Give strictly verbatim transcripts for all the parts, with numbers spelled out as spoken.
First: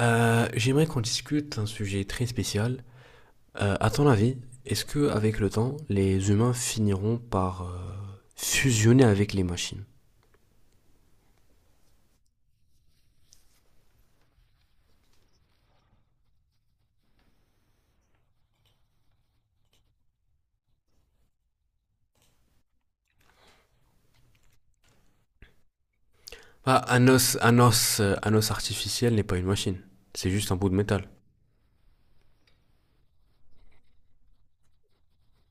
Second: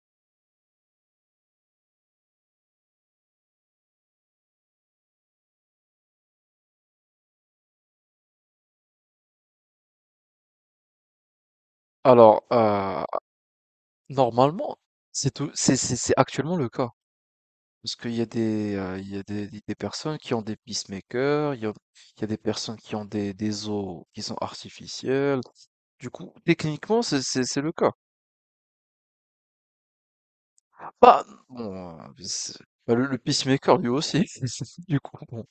Euh, j'aimerais qu'on discute d'un sujet très spécial. Euh, à ton avis, est-ce que avec le temps, les humains finiront par euh, fusionner avec les machines? Alors, heu, normalement, c'est tout c'est c'est c'est actuellement le cas. Parce qu'il y a des, heu, il y a des des personnes qui ont des pacemakers, il y a il y a des personnes qui ont des des os qui sont artificiels. Du coup, Bah, techniquement, un c'est os, c'est un c'est le cas. os, euh, un os artificiel n'est pas une machine. C'est juste un bout de métal. Bah, bon, heu, c'est bah, le le pacemaker lui aussi. Du coup, bon,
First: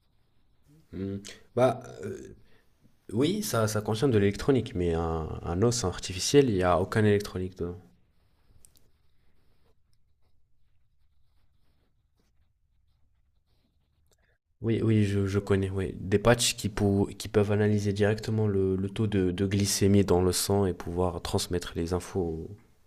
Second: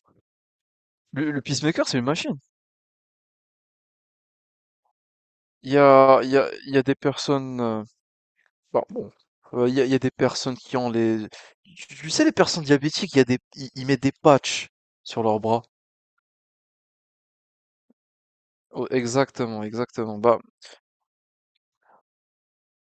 Hmm. le le Bah, pacemaker, c'est une euh, machine. oui, ça, ça contient de l'électronique, mais un, un Il y os a il y a artificiel, il n'y il y a a des aucun électronique personnes, dedans. euh, bah, bon, euh, il y a, y a des personnes qui ont les. Tu tu sais, les personnes diabétiques, il y a des. Ils, ils mettent des patchs Oui, oui, sur je, je leurs bras. connais, oui. Des patchs qui, pou- qui peuvent analyser directement le, Oh, le taux de, de exactement, glycémie exactement. dans le Bah, sang et pouvoir transmettre les infos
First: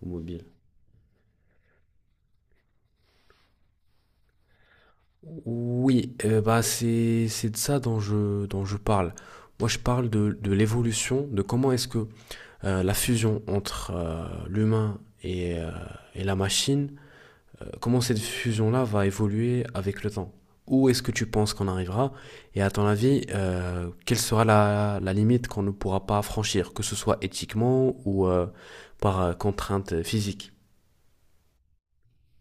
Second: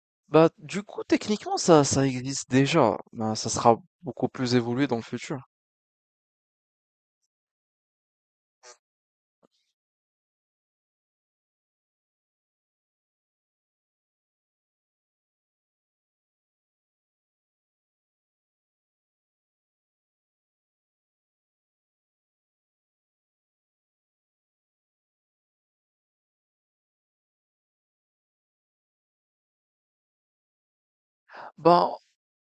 au, au mobile. bah, du coup, techniquement, ça, ça existe déjà. Bah, ça sera beaucoup plus évolué dans le futur. Oui, euh, bah c'est c'est de ça dont je dont je parle. Moi, je parle de de l'évolution, de comment est-ce que euh, la fusion entre euh, l'humain et euh, et la machine, euh, comment cette fusion-là va évoluer avec le temps. Où est-ce que tu penses qu'on arrivera? Et à ton avis, euh, quelle sera la la limite qu'on ne pourra pas franchir, que ce soit éthiquement ou euh, par euh, contrainte physique? Bah,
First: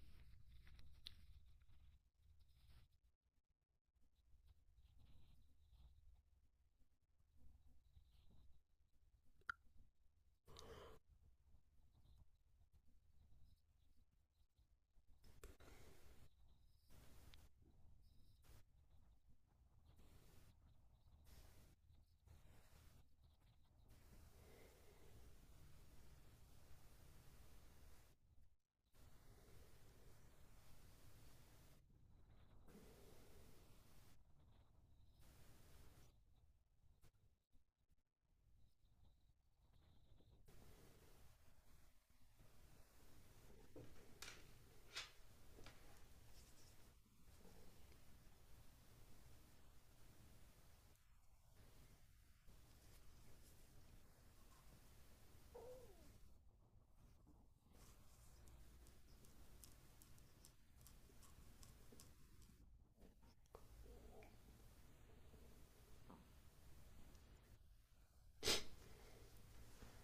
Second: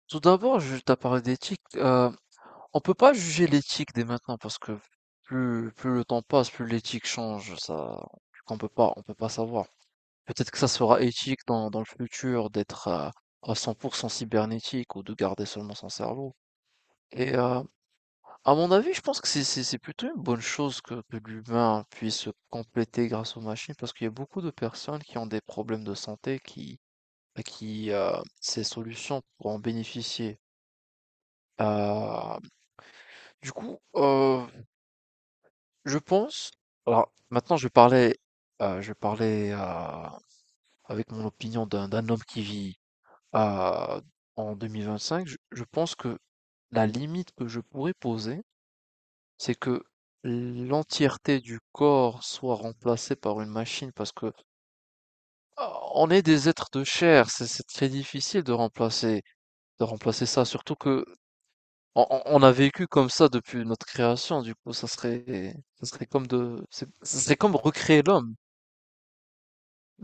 tout d'abord, je t'ai parlé d'éthique. Euh, on peut pas juger l'éthique dès maintenant parce que plus, plus le temps passe, plus l'éthique change. Ça, on peut pas, on peut pas savoir. Peut-être que ça sera éthique dans dans le futur d'être à à cent pour cent cybernétique, ou de garder seulement son cerveau. Et, heu, à mon avis, je pense que c'est c'est c'est plutôt une bonne chose que que l'humain puisse se compléter grâce aux machines, parce qu'il y a beaucoup de personnes qui ont des problèmes de santé qui bah, qui, heu, ces solutions pourront en bénéficier. Heu, du coup, heu, je pense alors maintenant je vais parler, heu, je vais parler, heu, avec mon opinion d'un d'un homme qui vit euh, en deux mille vingt-cinq. Je, je pense que la limite que je pourrais poser, c'est que l'entièreté du corps soit remplacée par une machine, parce que euh, on est des êtres de chair. C'est c'est très difficile de remplacer de remplacer ça, surtout que on, on- on a vécu comme ça depuis notre création. Du coup, ça serait ça serait comme de c'est- ça serait comme recréer l'homme.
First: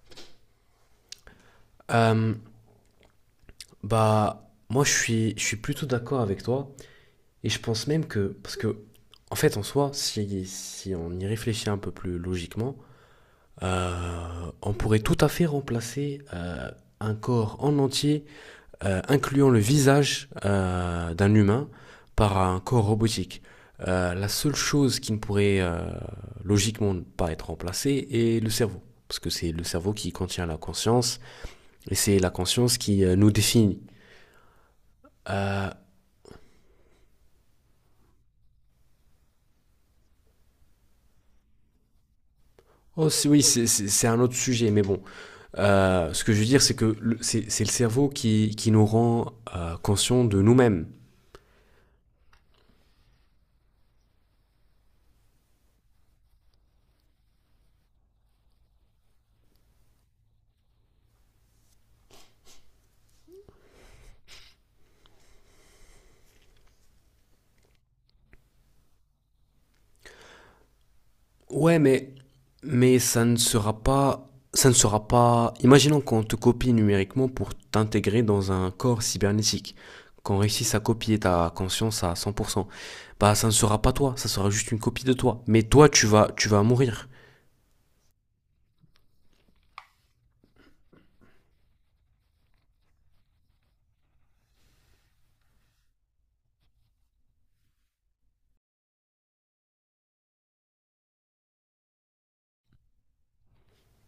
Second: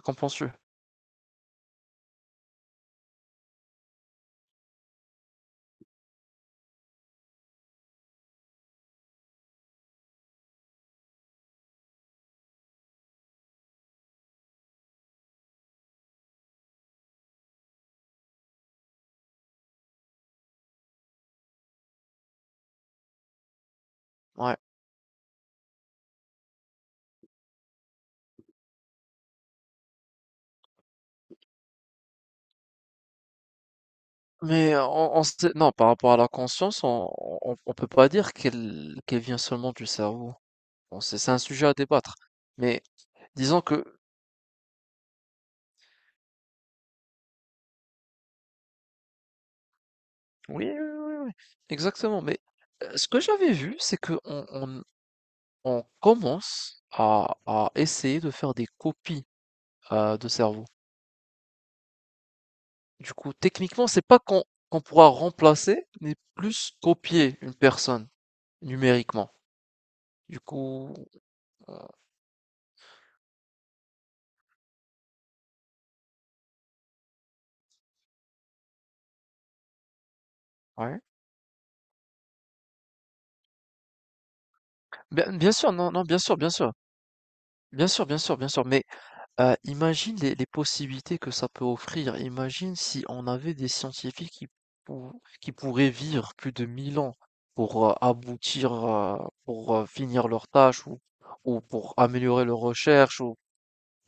Qu'en penses-tu? Euh, Bah moi, je suis je suis plutôt d'accord avec toi. Et je pense même que, parce que, en fait, en soi, si, si on y réfléchit un peu plus logiquement, euh, on pourrait tout à fait remplacer euh, un corps en entier, euh, incluant le visage euh, d'un humain, par un corps robotique. Euh, la seule Ouais. chose qui ne pourrait euh, logiquement pas être remplacée est le cerveau, parce que c'est le cerveau qui contient la conscience, et c'est la conscience qui euh, nous définit. Mais on, on sait- non, par rapport à la conscience, on, on, on peut pas dire qu'elle qu'elle vient seulement du cerveau. Bon, c'est c'est un sujet à débattre. Mais Oh, oui, disons c'est- que c'est c'est un autre sujet, mais bon. Euh, ce que je veux dire, c'est que le- c'est c'est le cerveau qui, qui nous rend euh, conscients de oui, oui, nous-mêmes. oui, oui, exactement. Mais euh, ce que j'avais vu, c'est que on, on- on commence à, à essayer de faire des copies euh, de cerveau. Du coup, techniquement, c'est pas qu'on qu'on pourra remplacer, mais plus copier une personne numériquement. Du coup, euh, Ouais, mais, mais ça ne sera pas. Ça ne sera pas. Imaginons qu'on te copie numériquement pour t'intégrer dans un corps cybernétique. Qu'on réussisse à ouais. copier ta conscience à cent pour cent. Bah, ça ne sera pas toi, ça sera juste une copie de Bien, toi. bien Mais sûr, toi, non, non, tu bien vas, sûr, tu bien vas sûr, mourir. bien sûr, bien sûr, bien sûr. Mais Heu, imagine les les possibilités que ça peut offrir. Imagine si on avait des scientifiques qui pou qui pourraient vivre plus de mille ans pour heu, aboutir, heu, pour heu, finir leur tâche, ou ou pour améliorer leurs recherches, ou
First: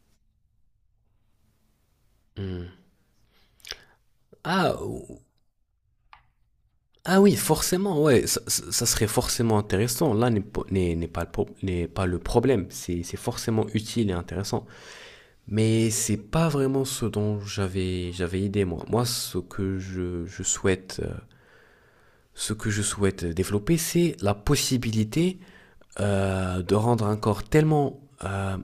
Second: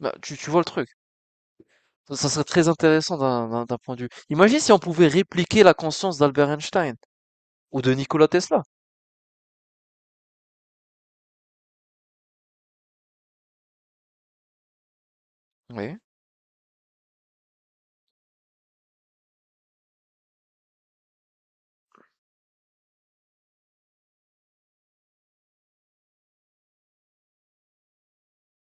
bah, tu tu vois le truc? Ça ça serait Hmm. très intéressant d'un d'un d'un point de vue. Imagine si Ah, on pouvait répliquer la conscience d'Albert Einstein ah oui, ou de forcément, ouais, Nikola ça, Tesla. ça- ça serait forcément intéressant. Là n'est po- n'est- N'est pas, le pro- n'est pas le problème, c'est c'est forcément utile et intéressant. Mais Oui, c'est pas vraiment ce dont j'avais j'avais idée moi. Moi, ce que je, je souhaite euh, ce que je souhaite développer, c'est la possibilité euh, de rendre un corps tellement euh,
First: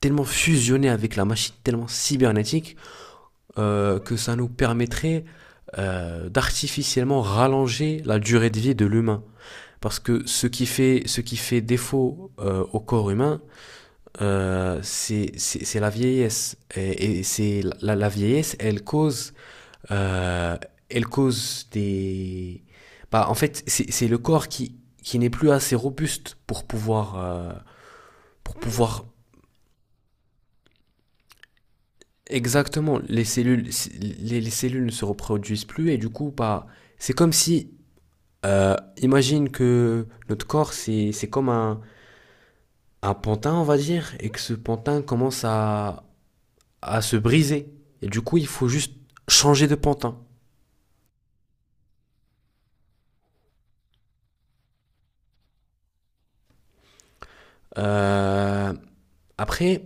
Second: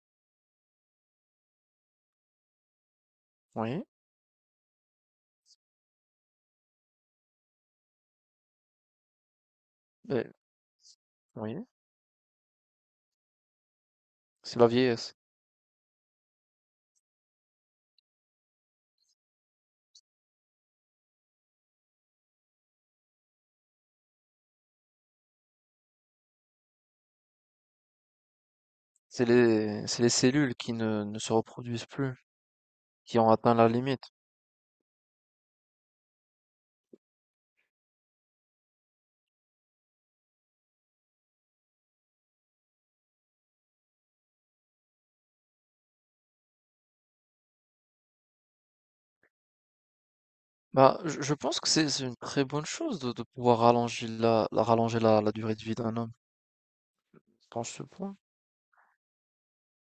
tellement fusionné avec la machine, tellement cybernétique oui, euh, que ça nous permettrait euh, d'artificiellement rallonger la durée de vie de l'humain. Parce que beh, ce qui fait, ce qui oui, fait défaut euh, au corps humain, c'est la euh, vieillesse. c'est c'est- c'est la vieillesse. Et, et c'est la, la vieillesse, elle cause, euh, elle cause des. Bah, en fait, c'est c'est le corps qui, qui n'est plus assez robuste pour pouvoir, euh, pour pouvoir. C'est les c'est les cellules qui ne ne se reproduisent plus, Exactement, qui les ont atteint cellules, la limite. les, les cellules ne se reproduisent plus et du coup, bah, c'est comme si. Euh, imagine que notre corps, c'est c'est comme un, un pantin, on va dire, et que ce pantin commence à, à se briser. Et du coup, il faut juste changer de pantin. Bah, je je pense que c'est c'est une très bonne chose de, de pouvoir rallonger la, la- rallonger la, la durée de vie d'un homme. Je pense ce point. Euh, Après,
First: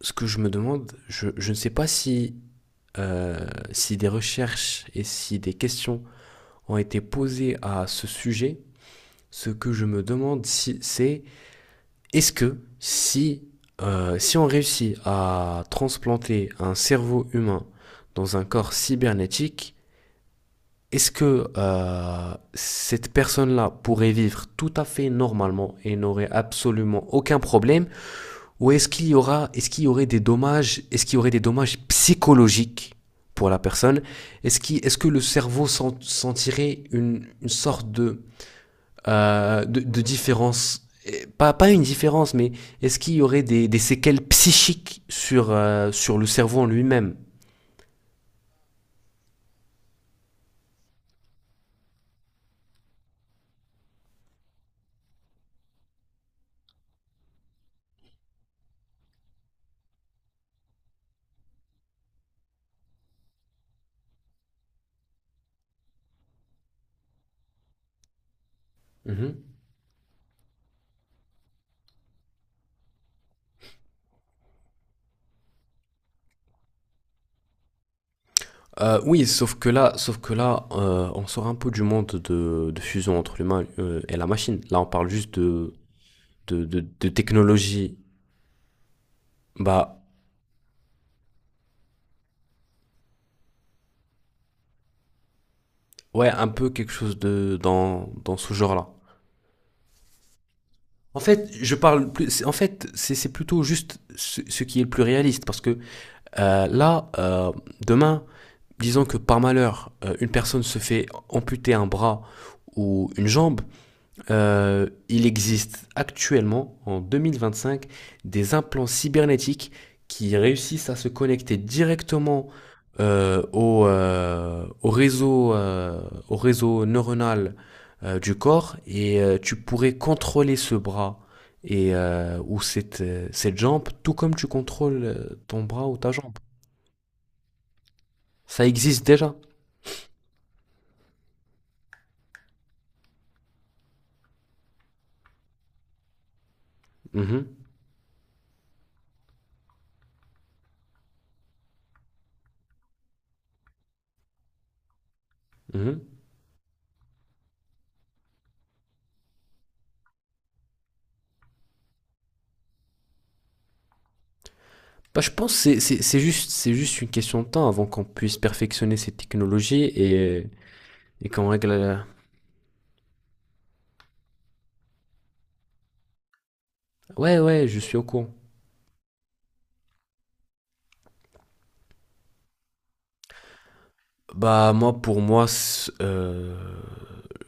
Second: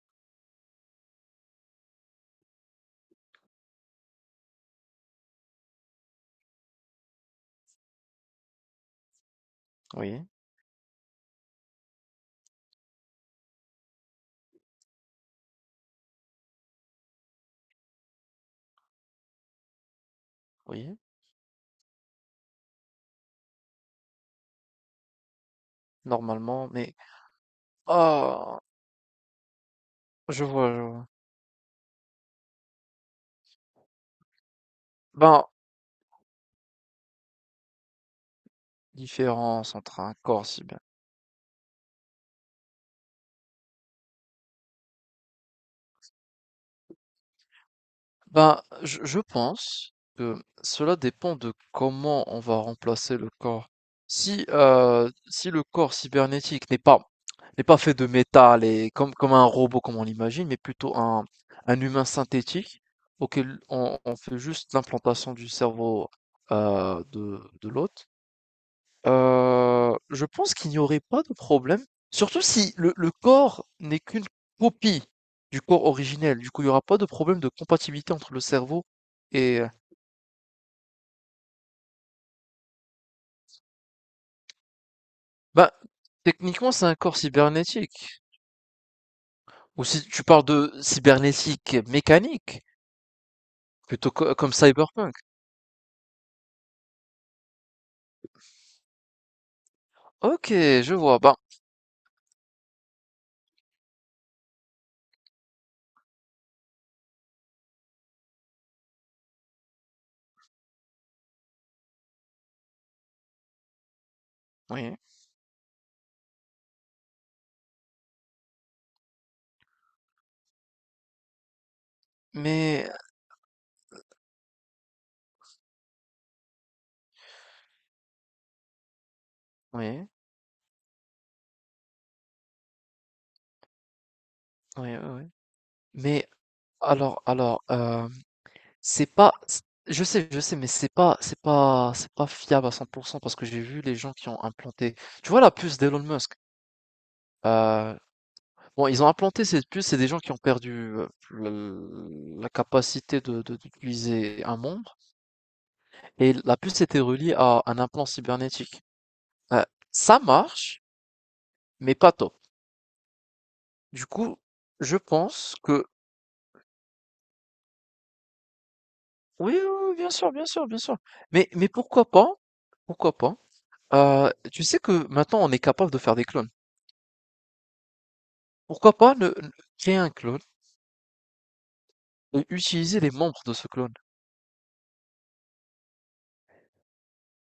ce que je me demande, je, je ne sais pas si, euh, si des recherches et si des questions ont été posées à ce sujet. Ce que je me Oui, demande, si, c'est est-ce que si, euh, si on réussit à transplanter un cerveau humain dans un corps cybernétique, oui, est-ce que euh, cette personne-là pourrait vivre tout à fait normalement et n'aurait normalement, mais absolument aucun problème? ah, Ou est-ce qu'il y aura, est-ce qu'il y aurait des je vois, je dommages, est-ce vois. qu'il y aurait des dommages psychologiques pour la personne? Est-ce qu'il- est-ce que le Ben, cerveau sentirait une, une sorte de, euh, différence de, entre de un corps cyber. différence? Eh, pas, pas une différence, mais est-ce qu'il y aurait des, des séquelles psychiques sur, euh, sur le cerveau en lui-même? Ben, je, je pense que cela dépend de comment on va remplacer le corps. Si, euh, si le corps cybernétique n'est pas, n'est pas fait de métal et comme, comme un robot comme on l'imagine, mais plutôt un, un humain synthétique auquel on, on fait juste l'implantation du cerveau, euh, de, de l'hôte. Mhm. Heu, je pense qu'il n'y aurait pas de problème, surtout si le le corps n'est qu'une copie du corps originel. Du coup, il n'y aura pas de problème de compatibilité entre le cerveau. Euh, oui, sauf Et que heu, là, sauf que là, euh, on sort un peu du monde de, de fusion entre l'humain euh, et la machine. Là, on parle juste de, bah, de, techniquement, de, c'est un de corps technologie. cybernétique, ou Bah, si tu parles de cybernétique mécanique, plutôt co comme Cyberpunk. ouais, un peu quelque chose de dans, dans ce genre-là. OK, je En vois, bah, fait, je parle plus. c'est- En fait, c'est c'est plutôt juste ce, ce qui est le plus réaliste, parce que euh, là, euh, demain, disons que par malheur, euh, une personne se fait amputer un bras ou une jambe. Euh, oui, Il existe actuellement, en deux mille vingt-cinq, des implants cybernétiques qui réussissent à se connecter directement mais euh, au, euh, au réseau, euh, au réseau neuronal euh, du corps et euh, tu pourrais oui, contrôler ce bras et, euh, ou cette, euh, cette jambe tout comme tu oui, contrôles oui, oui, euh, ton bras ou ta mais jambe. alors alors, heu Ça existe C'est pas déjà. c je sais, je sais, mais c'est pas c'est pas c'est pas fiable à cent pour cent, parce que j'ai vu les gens qui ont implanté. Tu vois la puce d'Elon Musk? Mhm, Heu, bon, ils ont implanté cette puce, c'est des gens qui ont perdu heu, le la capacité de de d'utiliser un membre, mhm. et la puce était reliée à un implant cybernétique. Heu, ça marche, mais pas top. Du coup, je Bah, je pense pense que c'est que c'est- c'est juste, c'est juste une question de temps avant qu'on puisse perfectionner ces oui, oui, technologies oui, bien sûr, bien et, sûr, bien sûr. et qu'on Mais mais règle la- pourquoi pas, pourquoi pas? Heu, Tu sais que maintenant on est capable de faire des clones? Ouais, ouais, je suis au courant. Pourquoi pas ne ne créer un clone et utiliser les membres de ce clone? Bah, moi, pour moi, c'est, euh,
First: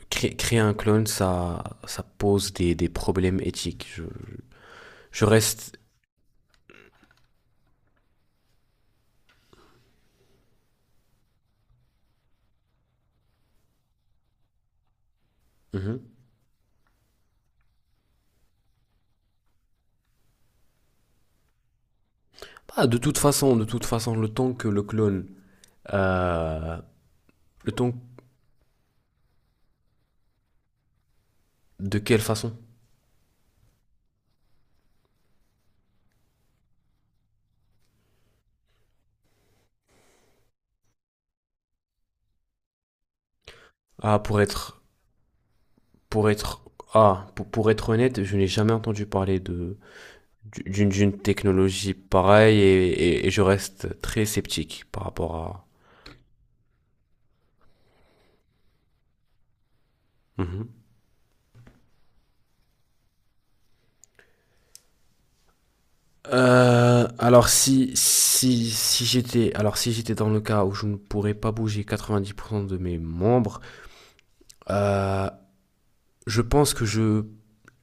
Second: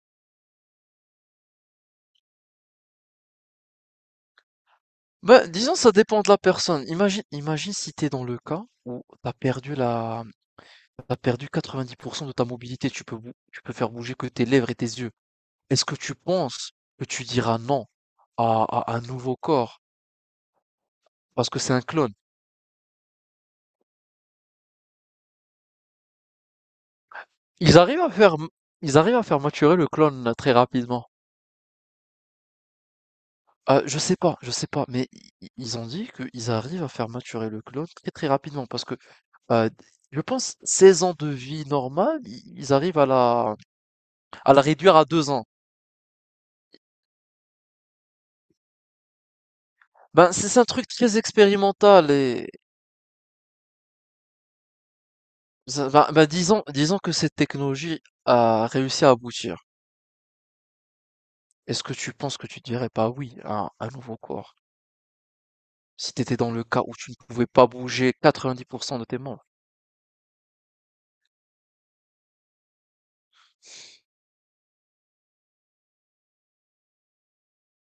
cré- créer un clone, ça, ça pose des, des problèmes éthiques. Je, je- je Ben, disons, reste... ça dépend de la personne. Imagine, imagine, si t'es dans le cas où t'as perdu la, t'as perdu quatre-vingt-dix pour cent de ta mobilité. Tu peux, bou- tu peux faire bouger que tes lèvres et tes yeux. Est-ce que Mhm. tu penses que tu diras non à, à un nouveau corps parce que c'est un clone? Bah, de toute façon, de toute façon, le temps que le clone... euh, le Ils temps arrivent à faire, ils arrivent à faire maturer le clone très rapidement. de quelle façon? Ah, je sais pas, je sais pas, mais i i ils ont dit qu'ils arrivent à faire maturer le clone très, très rapidement parce que, heu, je pense seize ans de vie normale, i ils arrivent à la Ah, pour à la être... réduire à deux ans. Pour être... Ah, pour, pour être honnête, je n'ai jamais entendu parler de Ben, c'est c'est un truc d'une très d'une technologie expérimental, et pareille et, et, et je reste très sceptique par rapport à. ça va ben, disons, disons que cette technologie a réussi à aboutir. Mhm. Est-ce que tu penses que tu dirais pas oui à un nouveau corps? Si tu étais dans le cas où Euh, tu ne pouvais Alors pas si bouger si quatre-vingt-dix pour cent si de tes membres? j'étais alors si j'étais dans le cas où je ne pourrais pas bouger quatre-vingt-dix pour cent de mes membres, euh, je pense que je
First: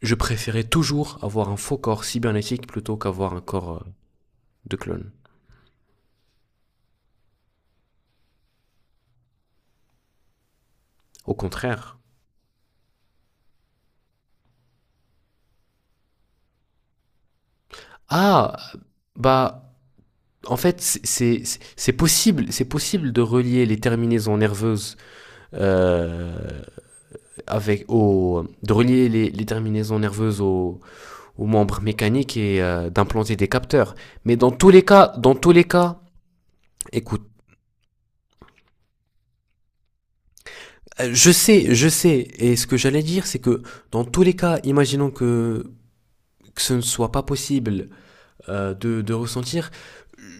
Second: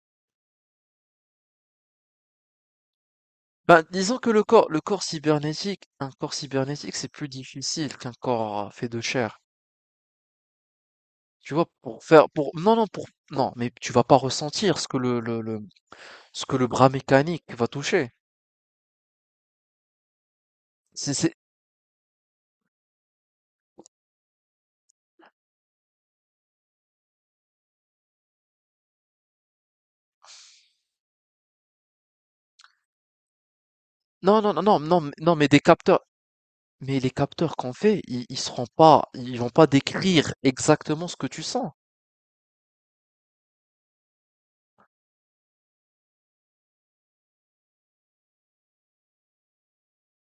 je préférais toujours avoir un faux corps cybernétique plutôt qu'avoir un corps Bah, euh, disons que le corps de le corps clone. cybernétique un corps cybernétique, c'est plus difficile qu'un corps, heu, fait de chair. Au Tu vois? contraire. Pour faire pour non, non, pour non, mais tu vas pas ressentir ce que le le le ce que le bras mécanique va toucher. Ah bah en fait c'est C'est c'est c'est- c'est possible c'est possible de relier les terminaisons nerveuses euh, avec au, de relier les, les terminaisons nerveuses aux, aux membres mécaniques et euh, d'implanter des capteurs. Mais non, dans non, tous non, non, les non, mais cas, dans non, mais tous des les cas, capteurs mais les écoute, capteurs qu'on fait, ils ils seront pas ils vont pas décrire exactement euh, ce que je tu sens. sais, je sais, et ce que j'allais dire, c'est que dans tous les cas, imaginons que, que ce ne soit pas possible euh, de, de ressentir,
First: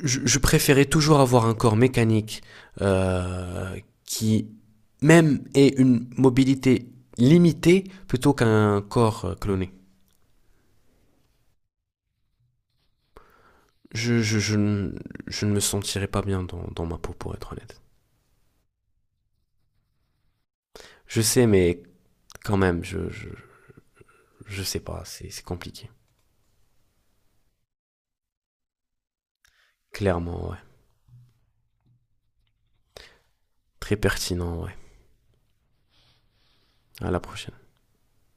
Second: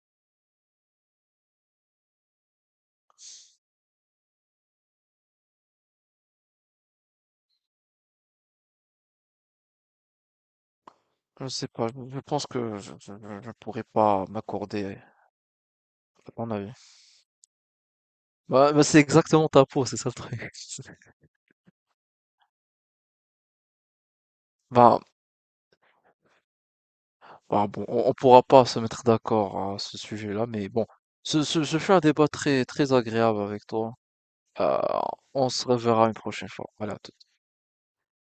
je, je préférais toujours avoir un corps mécanique euh, qui même ait une mobilité limitée plutôt qu'un corps euh, cloné. Je sais pas, je je pense que je je je je pourrais je, pas je, je, ne- m'accorder je ne me sentirais pas à bien ton dans, avis. dans ma peau, pour être honnête. Bah bah, c'est exactement ta peau, c'est ça le truc. Je sais, mais quand même, je, je, je sais Bah, pas, c'est c'est compliqué. ah bon, on ne pourra pas se mettre d'accord à ce sujet-là, Clairement, ouais. mais bon, ce, ce, ce fut un débat très, très agréable avec Très toi. pertinent, ouais. Euh, on se reverra une prochaine fois. Voilà. À la prochaine.